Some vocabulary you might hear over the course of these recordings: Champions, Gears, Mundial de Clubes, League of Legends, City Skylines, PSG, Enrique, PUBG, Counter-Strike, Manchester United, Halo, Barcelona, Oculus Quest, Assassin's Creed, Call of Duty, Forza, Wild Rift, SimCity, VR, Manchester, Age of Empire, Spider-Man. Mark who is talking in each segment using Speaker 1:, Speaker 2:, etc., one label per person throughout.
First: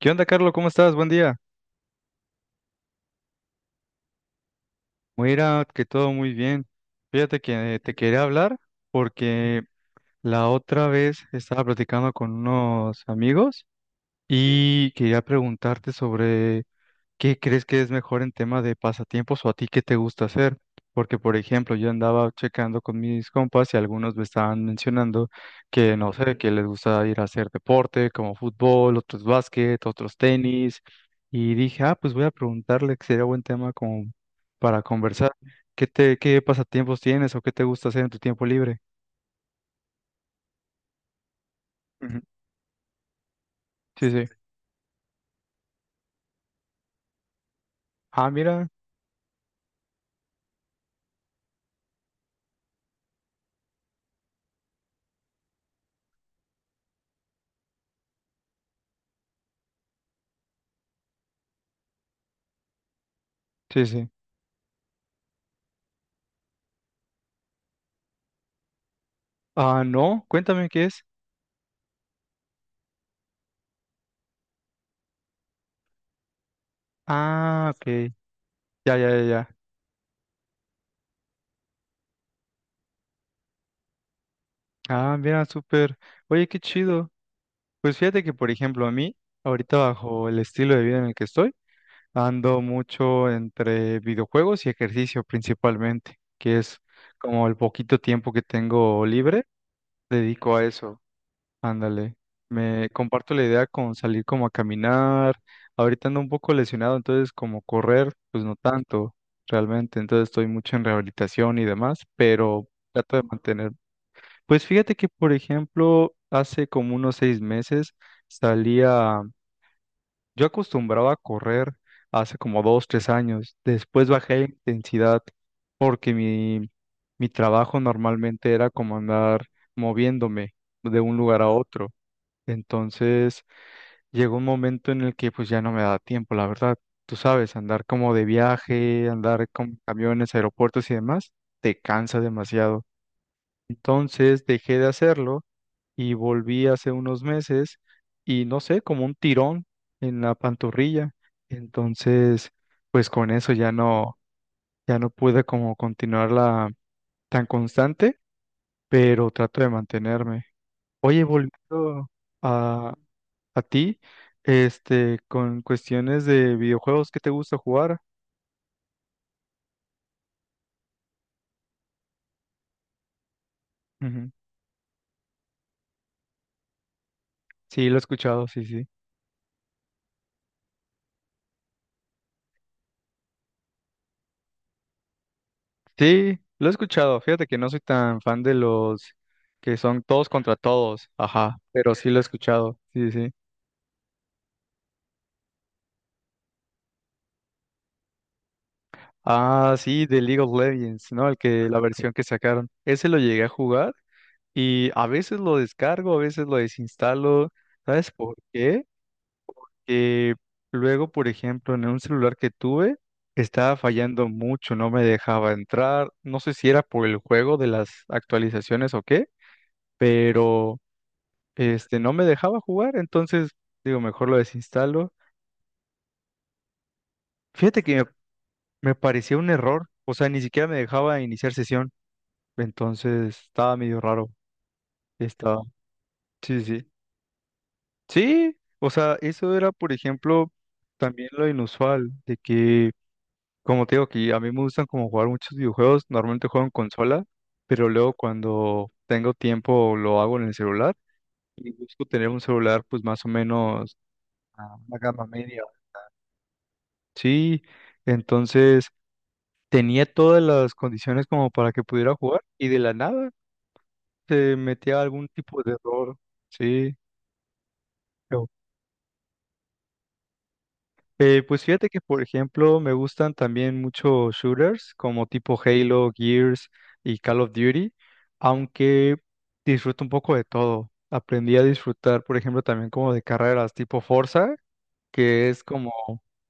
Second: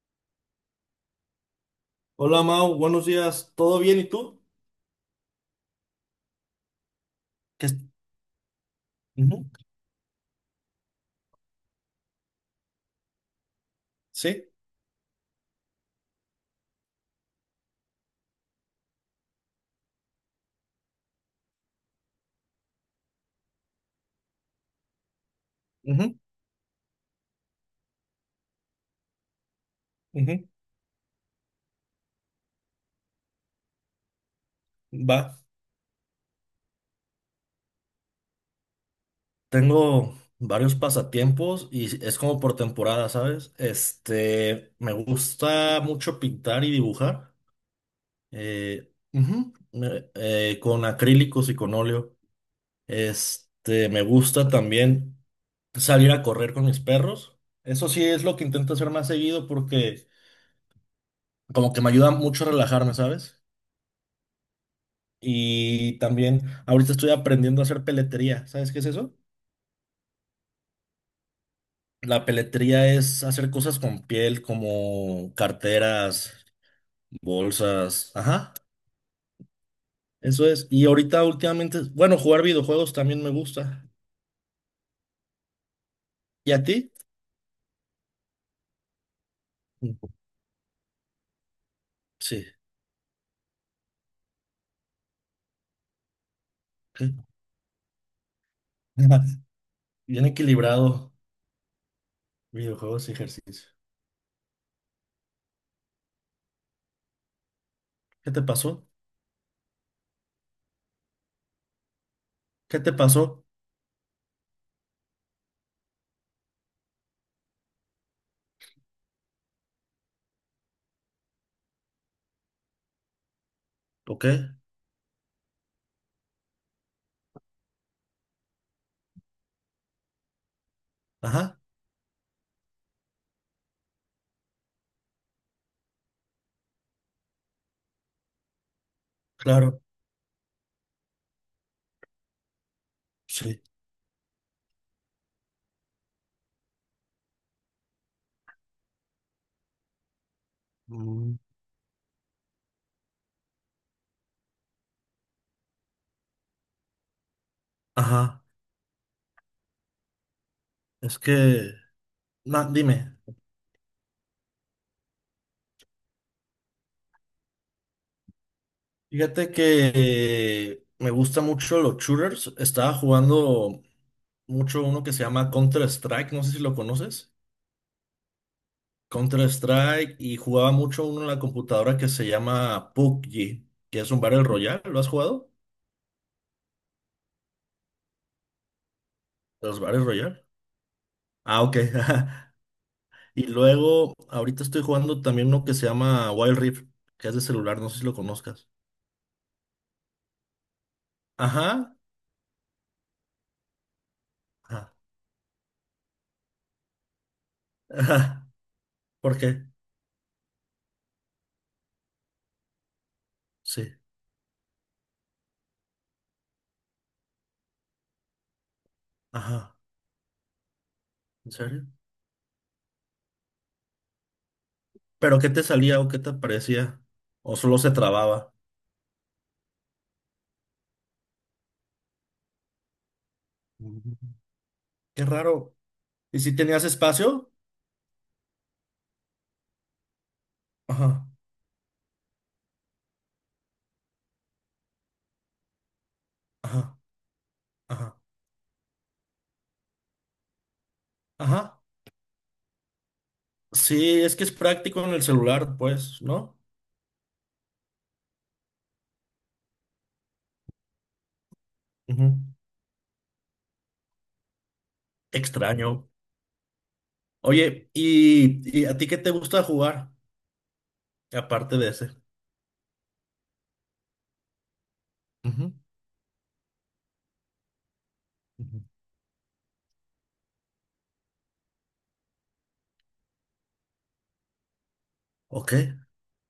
Speaker 1: ¿Qué onda, Carlos? ¿Cómo estás? Buen día.
Speaker 2: Hola Mau, buenos días. ¿Todo bien? ¿Y tú?
Speaker 1: Mira, que todo muy bien. Fíjate
Speaker 2: ¿Qué
Speaker 1: que
Speaker 2: es-
Speaker 1: te quería hablar
Speaker 2: Ujú.
Speaker 1: porque la otra vez estaba platicando con unos amigos
Speaker 2: Sí.
Speaker 1: y quería preguntarte sobre, ¿qué crees que es mejor en tema de pasatiempos, o a ti qué te gusta hacer? Porque, por ejemplo, yo andaba checando con mis compas y algunos me estaban mencionando que, no
Speaker 2: Ujú.
Speaker 1: sé, que les gusta ir a hacer deporte como fútbol, otros básquet, otros
Speaker 2: Ujú.
Speaker 1: tenis. Y dije, ah, pues voy a preguntarle, que sería buen tema como para
Speaker 2: Va.
Speaker 1: conversar. ¿Qué te, qué pasatiempos tienes o qué te gusta hacer en tu tiempo libre?
Speaker 2: Tengo varios pasatiempos y es
Speaker 1: Ujú,
Speaker 2: como por temporada, ¿sabes?
Speaker 1: sí, sí.
Speaker 2: Este, me gusta mucho pintar y dibujar,
Speaker 1: Ah, mira,
Speaker 2: ujú, con acrílicos y con óleo. Este, me gusta también salir a correr con mis perros. Eso sí es lo que intento hacer más seguido porque como que me ayuda mucho a relajarme, ¿sabes?
Speaker 1: sí, sí.
Speaker 2: Y también ahorita estoy aprendiendo a hacer peletería. ¿Sabes qué es eso?
Speaker 1: Ah, no, cuéntame qué es.
Speaker 2: La peletería es hacer cosas con piel como carteras,
Speaker 1: Ah, ok.
Speaker 2: bolsas. Ajá,
Speaker 1: Ya, ya, ya, ya.
Speaker 2: eso es. Y ahorita últimamente, bueno, jugar videojuegos también me gusta.
Speaker 1: Ah, mira, súper. Oye,
Speaker 2: ¿Y
Speaker 1: qué
Speaker 2: a ti?
Speaker 1: chido. Pues fíjate que, por ejemplo, a mí, ahorita, bajo el estilo de vida en el que estoy,
Speaker 2: Sí.
Speaker 1: ando mucho entre videojuegos y ejercicio principalmente, que es
Speaker 2: ¿Qué?
Speaker 1: como el poquito tiempo que tengo libre,
Speaker 2: Bien
Speaker 1: dedico a eso.
Speaker 2: equilibrado,
Speaker 1: Ándale. Me
Speaker 2: videojuegos y
Speaker 1: comparto la
Speaker 2: ejercicio.
Speaker 1: idea con salir como a caminar. Ahorita ando un poco lesionado, entonces como correr,
Speaker 2: ¿Qué te
Speaker 1: pues no
Speaker 2: pasó?
Speaker 1: tanto realmente. Entonces estoy mucho en rehabilitación y demás, pero
Speaker 2: ¿Qué te
Speaker 1: trato de
Speaker 2: pasó?
Speaker 1: mantenerme. Pues fíjate que, por ejemplo, hace como unos 6 meses salía, yo acostumbraba a correr hace como 2, 3 años, después
Speaker 2: ¿O
Speaker 1: bajé la intensidad porque mi trabajo normalmente era como andar moviéndome de un lugar a
Speaker 2: Ajá,
Speaker 1: otro. Entonces llegó un momento en el que pues ya no me da tiempo, la verdad. Tú sabes, andar como de viaje, andar con
Speaker 2: claro,
Speaker 1: camiones, aeropuertos y demás, te cansa demasiado.
Speaker 2: sí.
Speaker 1: Entonces dejé de hacerlo y volví hace unos meses y no sé, como un tirón en la pantorrilla.
Speaker 2: Mm.
Speaker 1: Entonces, pues con eso ya no pude como continuarla tan constante,
Speaker 2: Ajá,
Speaker 1: pero trato de mantenerme.
Speaker 2: es
Speaker 1: Oye,
Speaker 2: que,
Speaker 1: volviendo
Speaker 2: no,
Speaker 1: a,
Speaker 2: dime.
Speaker 1: a ti, este, con cuestiones de videojuegos, ¿qué te gusta jugar?
Speaker 2: Fíjate que me gusta mucho los shooters. Estaba jugando
Speaker 1: Ujú.
Speaker 2: mucho uno que se llama Counter-Strike, no sé si lo conoces.
Speaker 1: Sí, lo he escuchado, sí, sí.
Speaker 2: Counter-Strike y jugaba mucho uno en la computadora que se llama PUBG, que es un Battle Royale. ¿Lo has jugado?
Speaker 1: Sí, lo he escuchado. Fíjate que no soy tan fan de los que
Speaker 2: Los Battle
Speaker 1: son todos
Speaker 2: Royale.
Speaker 1: contra todos, ajá,
Speaker 2: Ah, ok.
Speaker 1: pero sí lo he escuchado, sí, sí.
Speaker 2: Y luego, ahorita estoy jugando también uno que se llama Wild Rift, que es de celular, no sé si lo conozcas.
Speaker 1: Ah, sí, de League of Legends, ¿no? El que, la
Speaker 2: Ajá.
Speaker 1: versión que sacaron. Ese lo llegué a jugar y
Speaker 2: Ajá.
Speaker 1: a veces lo descargo, a veces lo desinstalo. ¿Sabes por
Speaker 2: Ajá.
Speaker 1: qué?
Speaker 2: ¿Por qué?
Speaker 1: Que luego, por ejemplo, en un celular que tuve, estaba
Speaker 2: Sí.
Speaker 1: fallando mucho, no me dejaba entrar. No sé si era por el juego de las actualizaciones o qué,
Speaker 2: Ajá.
Speaker 1: pero
Speaker 2: ¿En serio?
Speaker 1: este no me dejaba jugar, entonces digo, mejor lo desinstalo.
Speaker 2: ¿Pero qué te salía o qué te parecía? ¿O solo
Speaker 1: Fíjate
Speaker 2: se
Speaker 1: que me,
Speaker 2: trababa?
Speaker 1: me parecía un error, o sea, ni siquiera me dejaba iniciar sesión. Entonces estaba medio
Speaker 2: Mm.
Speaker 1: raro.
Speaker 2: Qué
Speaker 1: Estaba.
Speaker 2: raro. ¿Y si
Speaker 1: Sí, sí.
Speaker 2: tenías
Speaker 1: Sí,
Speaker 2: espacio?
Speaker 1: sí, o sea, eso era, por ejemplo,
Speaker 2: Ajá,
Speaker 1: también lo inusual, de que, como te digo, que a mí me gustan como jugar muchos videojuegos, normalmente juego en
Speaker 2: ajá,
Speaker 1: consola, pero luego
Speaker 2: ajá,
Speaker 1: cuando tengo tiempo lo hago en el celular y
Speaker 2: ajá.
Speaker 1: busco tener un celular pues más o menos
Speaker 2: Sí, es que es
Speaker 1: a una
Speaker 2: práctico en el
Speaker 1: gama media.
Speaker 2: celular, pues, ¿no?
Speaker 1: Sí, entonces tenía todas las condiciones como para que pudiera
Speaker 2: Ujú.
Speaker 1: jugar y de la nada se metía algún tipo de
Speaker 2: Extraño.
Speaker 1: error. Sí.
Speaker 2: Oye, ¿y a ti qué te gusta jugar?
Speaker 1: Pues
Speaker 2: Aparte
Speaker 1: fíjate
Speaker 2: de
Speaker 1: que,
Speaker 2: ese.
Speaker 1: por ejemplo, me gustan también mucho shooters como tipo
Speaker 2: Ujú.
Speaker 1: Halo, Gears y Call of Duty,
Speaker 2: Ujú.
Speaker 1: aunque disfruto un poco de todo. Aprendí a disfrutar, por ejemplo, también como de carreras tipo Forza, que es
Speaker 2: Ok.
Speaker 1: como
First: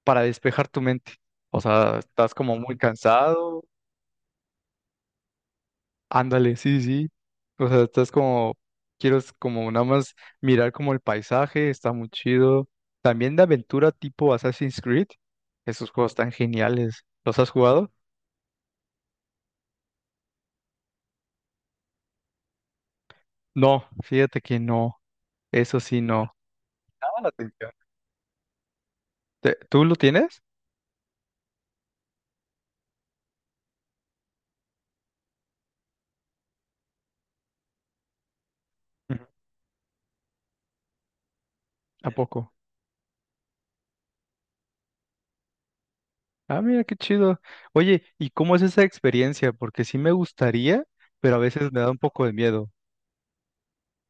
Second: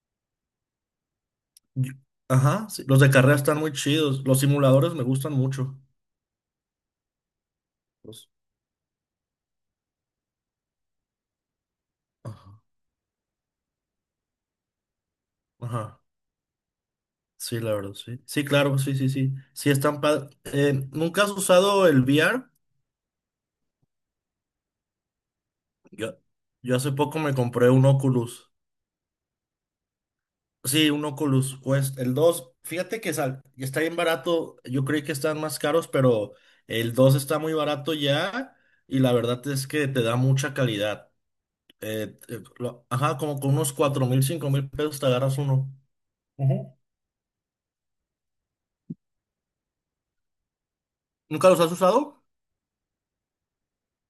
Speaker 1: para despejar tu mente. O
Speaker 2: Yo-
Speaker 1: sea, estás como
Speaker 2: Ajá,
Speaker 1: muy
Speaker 2: sí, los de carrera están
Speaker 1: cansado.
Speaker 2: muy chidos. Los simuladores me gustan mucho.
Speaker 1: Ándale, sí, sí, sí. O sea, estás
Speaker 2: Los-
Speaker 1: como, quiero es como nada más mirar como el paisaje, está muy
Speaker 2: Ajá.
Speaker 1: chido. También de aventura tipo Assassin's Creed, esos
Speaker 2: Ajá.
Speaker 1: juegos tan geniales. ¿Los has
Speaker 2: Sí, la
Speaker 1: jugado?
Speaker 2: verdad, sí. Sí, claro, sí, sí, sí. Sí, están ¿nunca has usado el VR?
Speaker 1: No, fíjate que no, eso sí
Speaker 2: Yo,
Speaker 1: no.
Speaker 2: yo hace poco
Speaker 1: Llama la
Speaker 2: me compré
Speaker 1: atención.
Speaker 2: un Oculus.
Speaker 1: ¿Tú lo tienes?
Speaker 2: Sí, un Oculus Quest. El 2, fíjate que está bien barato. Yo creí que están más caros, pero el 2 está muy barato ya. Y la
Speaker 1: Ujú.
Speaker 2: verdad es que te da mucha calidad.
Speaker 1: ¿A sí, poco?
Speaker 2: Ajá, como con unos 4,000, 5,000 pesos te agarras uno.
Speaker 1: Ah,
Speaker 2: Ujú.
Speaker 1: mira qué chido. Oye, ¿y cómo es esa experiencia? Porque sí me gustaría, pero a
Speaker 2: ¿Nunca los
Speaker 1: veces
Speaker 2: has
Speaker 1: me da un
Speaker 2: usado?
Speaker 1: poco de miedo.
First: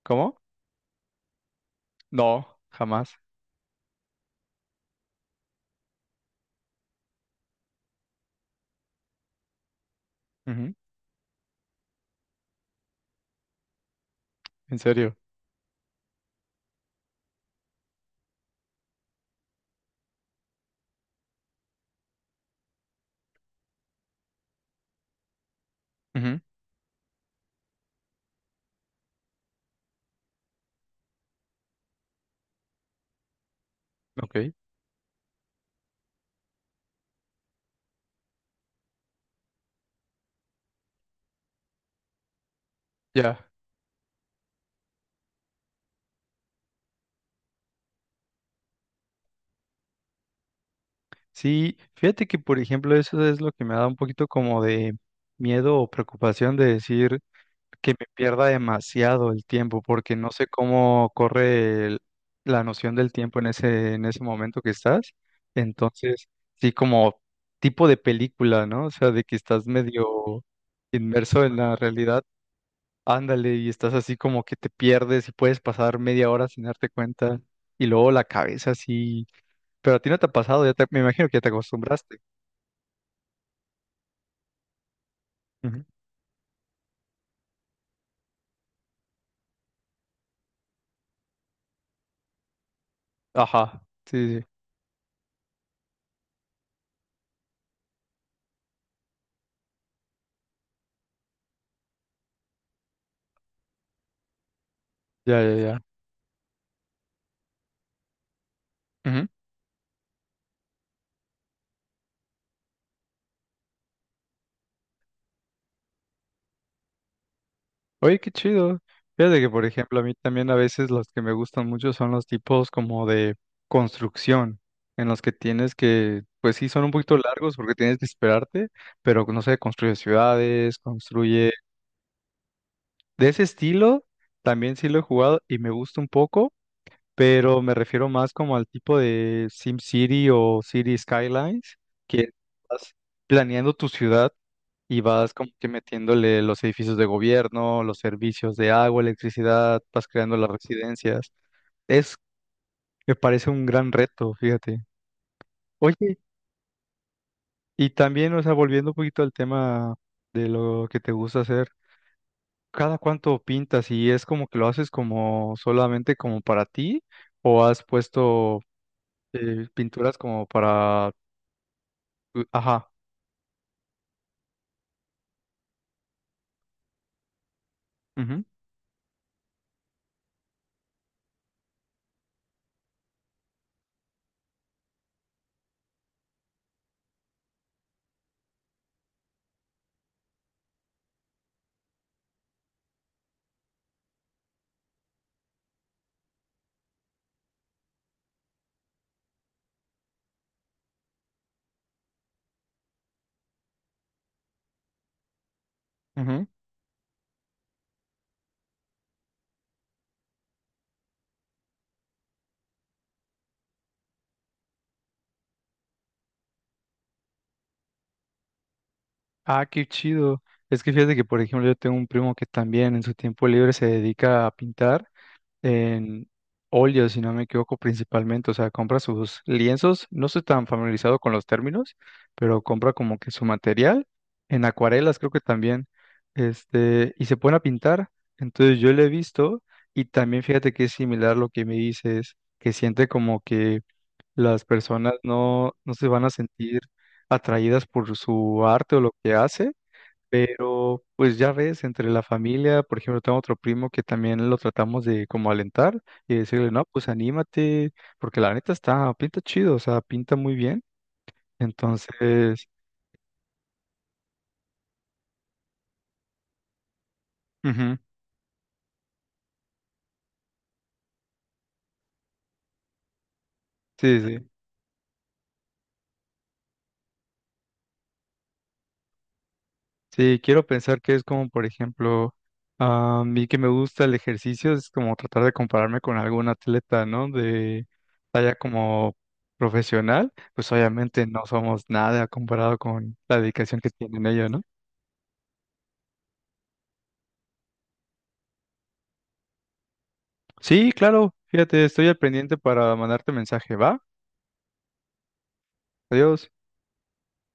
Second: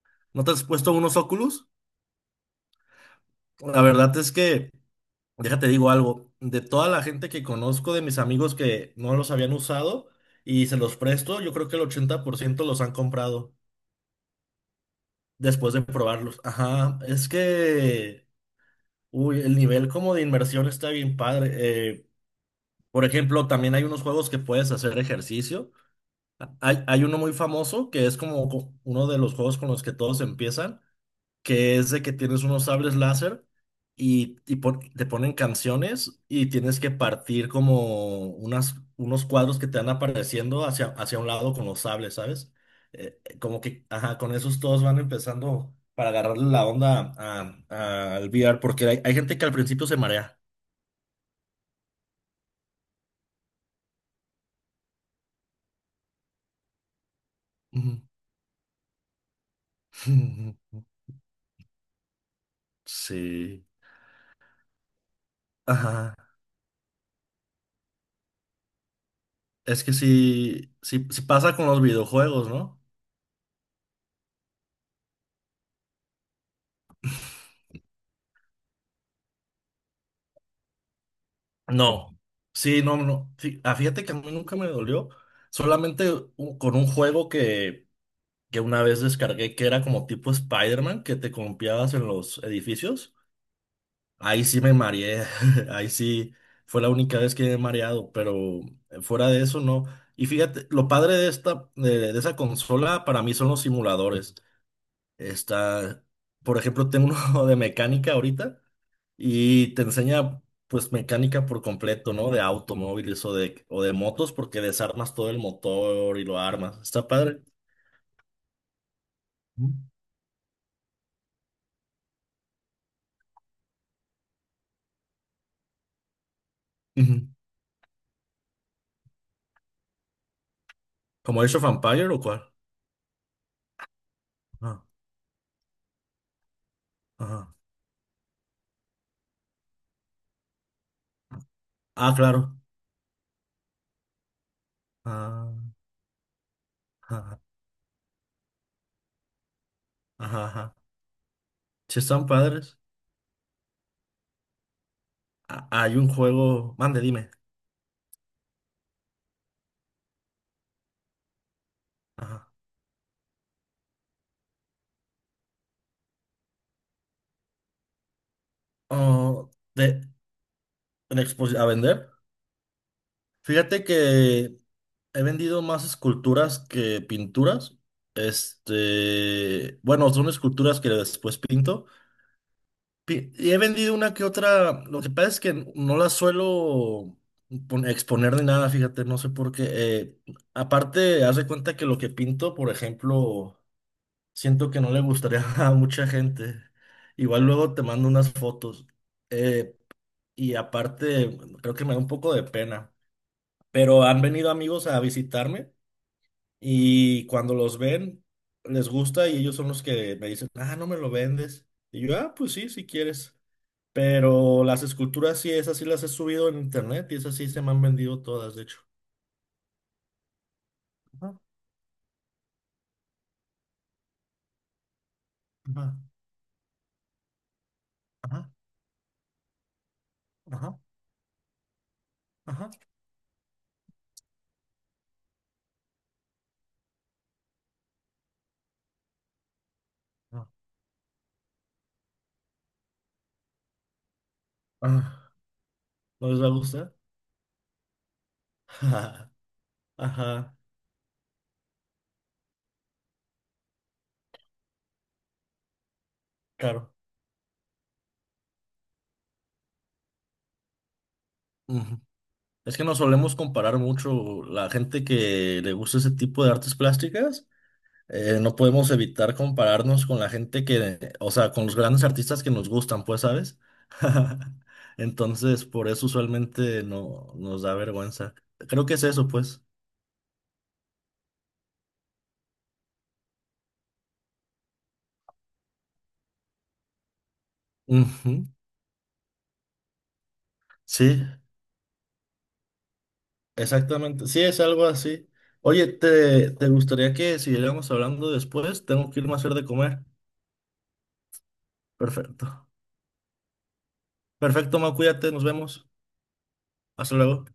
Speaker 1: ¿Cómo?
Speaker 2: ¿No te has puesto unos Oculus?
Speaker 1: No, jamás.
Speaker 2: La verdad es que. Déjate digo algo, de toda la gente que conozco, de mis amigos que no los habían usado y
Speaker 1: Ujú,
Speaker 2: se los presto, yo creo que el 80% los han comprado
Speaker 1: en serio.
Speaker 2: después de probarlos. Ajá, es que, uy, el nivel como de inmersión está bien padre. Eh, por ejemplo, también hay unos juegos que puedes hacer ejercicio.
Speaker 1: Ujú,
Speaker 2: Hay uno muy famoso que es como uno de los juegos con los que todos empiezan, que es de que tienes unos sables láser y,
Speaker 1: ok,
Speaker 2: y pon- te ponen canciones y tienes que partir como unas, unos cuadros que te van apareciendo hacia, un lado con los sables, ¿sabes?
Speaker 1: ya.
Speaker 2: Como que, ajá, con esos todos van empezando para agarrarle la onda al VR, porque hay gente que al principio se marea.
Speaker 1: Sí, fíjate que por ejemplo eso es lo que me da un poquito como de miedo o preocupación de decir que
Speaker 2: Ujú.
Speaker 1: me pierda demasiado el tiempo porque no sé cómo corre la noción del tiempo en
Speaker 2: Sí,
Speaker 1: ese en ese momento que estás.
Speaker 2: ajá.
Speaker 1: Entonces, sí como tipo de película, ¿no? O sea, de que estás
Speaker 2: Es que
Speaker 1: medio
Speaker 2: sí, sí, sí
Speaker 1: inmerso
Speaker 2: pasa
Speaker 1: en
Speaker 2: con
Speaker 1: la
Speaker 2: los
Speaker 1: realidad.
Speaker 2: videojuegos, ¿no?
Speaker 1: Ándale, y estás así como que te pierdes y puedes pasar media hora sin darte cuenta y luego la cabeza así, pero a ti no te ha pasado, me imagino que ya te acostumbraste.
Speaker 2: No, sí, no, no, sí, ah, fíjate que a mí nunca me dolió.
Speaker 1: Ujú.
Speaker 2: Solamente con un juego que una vez descargué que era como tipo Spider-Man, que te confiabas en los edificios.
Speaker 1: Ajá, sí, sí,
Speaker 2: Ahí sí me mareé. Ahí sí fue la única vez que me he mareado, pero fuera de eso no. Y fíjate, lo padre de esta, de esa consola para mí son los simuladores.
Speaker 1: ya, ya, ya.
Speaker 2: Está, por ejemplo, tengo uno de mecánica ahorita
Speaker 1: Ujú.
Speaker 2: y te enseña pues mecánica por completo, ¿no? De automóviles o de motos porque desarmas todo el motor y lo armas. Está padre.
Speaker 1: Oye, qué chido. Fíjate que, por
Speaker 2: Ujú.
Speaker 1: ejemplo, a mí también a veces los que me gustan mucho son los tipos como de construcción, en los que tienes que, pues sí, son un poquito
Speaker 2: Ujú.
Speaker 1: largos porque tienes que esperarte, pero no sé, construye ciudades,
Speaker 2: ¿Como
Speaker 1: construye...
Speaker 2: Age of Empire o cuál?
Speaker 1: De ese estilo, también
Speaker 2: Ah,
Speaker 1: sí lo he jugado y me gusta un poco,
Speaker 2: ajá.
Speaker 1: pero me refiero más como al tipo de SimCity o City Skylines,
Speaker 2: Ah,
Speaker 1: que
Speaker 2: claro.
Speaker 1: estás planeando tu ciudad y vas como
Speaker 2: Ah,
Speaker 1: que metiéndole los edificios de
Speaker 2: ajá,
Speaker 1: gobierno, los servicios de agua, electricidad, vas creando
Speaker 2: ajá,
Speaker 1: las
Speaker 2: ajá.
Speaker 1: residencias.
Speaker 2: Sí
Speaker 1: Es,
Speaker 2: están padres.
Speaker 1: me parece un gran reto, fíjate.
Speaker 2: Ah, hay un
Speaker 1: Oye,
Speaker 2: juego, mande, dime.
Speaker 1: y también, o sea, volviendo un poquito al tema de lo que te gusta hacer,
Speaker 2: Ajá.
Speaker 1: ¿cada cuánto pintas? ¿Y es como que lo haces como solamente como para ti? ¿O has puesto
Speaker 2: Oh, de,
Speaker 1: pinturas como para...
Speaker 2: a vender.
Speaker 1: Ajá.
Speaker 2: Fíjate que he vendido más esculturas que pinturas.
Speaker 1: Ujú,
Speaker 2: Este, bueno, son esculturas que después pinto. Y he vendido una que otra. Lo que pasa es que no las suelo exponer ni nada, fíjate, no sé por qué. Aparte, haz de cuenta que lo que pinto, por ejemplo, siento que no le gustaría a mucha gente. Igual luego te mando unas fotos. Eh, y aparte, creo que me da un poco de pena. Pero han venido amigos a visitarme
Speaker 1: ujú.
Speaker 2: y cuando los ven, les gusta y ellos son los que me dicen, ah, no me lo vendes. Y yo, ah, pues sí, si quieres. Pero las esculturas sí, esas sí las he subido en internet y esas sí se me han vendido todas, de hecho.
Speaker 1: Ah, qué chido. Es que fíjate que,
Speaker 2: Ajá,
Speaker 1: por ejemplo, yo tengo un primo que también en su tiempo libre se dedica a pintar
Speaker 2: ajá,
Speaker 1: en óleo, si no me equivoco,
Speaker 2: ajá,
Speaker 1: principalmente. O sea, compra sus lienzos. No estoy tan
Speaker 2: ajá,
Speaker 1: familiarizado con los términos, pero
Speaker 2: ajá,
Speaker 1: compra como que su material en acuarelas, creo que también. Este, y se pone a pintar. Entonces yo lo he visto y también
Speaker 2: ajá.
Speaker 1: fíjate que es similar lo que me dices, que siente como que las personas
Speaker 2: Ah,
Speaker 1: no se van
Speaker 2: ¿no
Speaker 1: a
Speaker 2: les va a
Speaker 1: sentir
Speaker 2: gustar?
Speaker 1: atraídas por su arte o lo que hace,
Speaker 2: Ajá,
Speaker 1: pero pues ya ves, entre la familia, por ejemplo, tengo otro primo que también lo tratamos de como alentar y decirle, no,
Speaker 2: claro.
Speaker 1: pues anímate, porque la neta está, pinta chido, o sea, pinta muy bien.
Speaker 2: Ujú.
Speaker 1: Entonces,
Speaker 2: Es que nos solemos comparar mucho la gente que le gusta ese tipo de artes plásticas,
Speaker 1: ujú,
Speaker 2: no podemos evitar compararnos con la gente que, o sea, con los grandes artistas que nos gustan, pues, ¿sabes?
Speaker 1: sí, sí,
Speaker 2: Entonces, por eso usualmente no nos da vergüenza. Creo que es eso, pues.
Speaker 1: sí, quiero pensar que es como, por ejemplo, a mí que me gusta el ejercicio, es como tratar de compararme con algún atleta, ¿no? De
Speaker 2: Ujú.
Speaker 1: talla como profesional, pues
Speaker 2: Sí,
Speaker 1: obviamente no somos nada comparado con la dedicación que tienen
Speaker 2: exactamente. Sí,
Speaker 1: ellos,
Speaker 2: es
Speaker 1: ¿no?
Speaker 2: algo así. Oye, ¿te gustaría que siguiéramos hablando después? Tengo que irme a hacer de comer.
Speaker 1: Sí, claro, fíjate, estoy al
Speaker 2: Perfecto.
Speaker 1: pendiente para mandarte mensaje, ¿va?
Speaker 2: Perfecto, Mau, cuídate, nos vemos.
Speaker 1: Adiós.
Speaker 2: Hasta luego.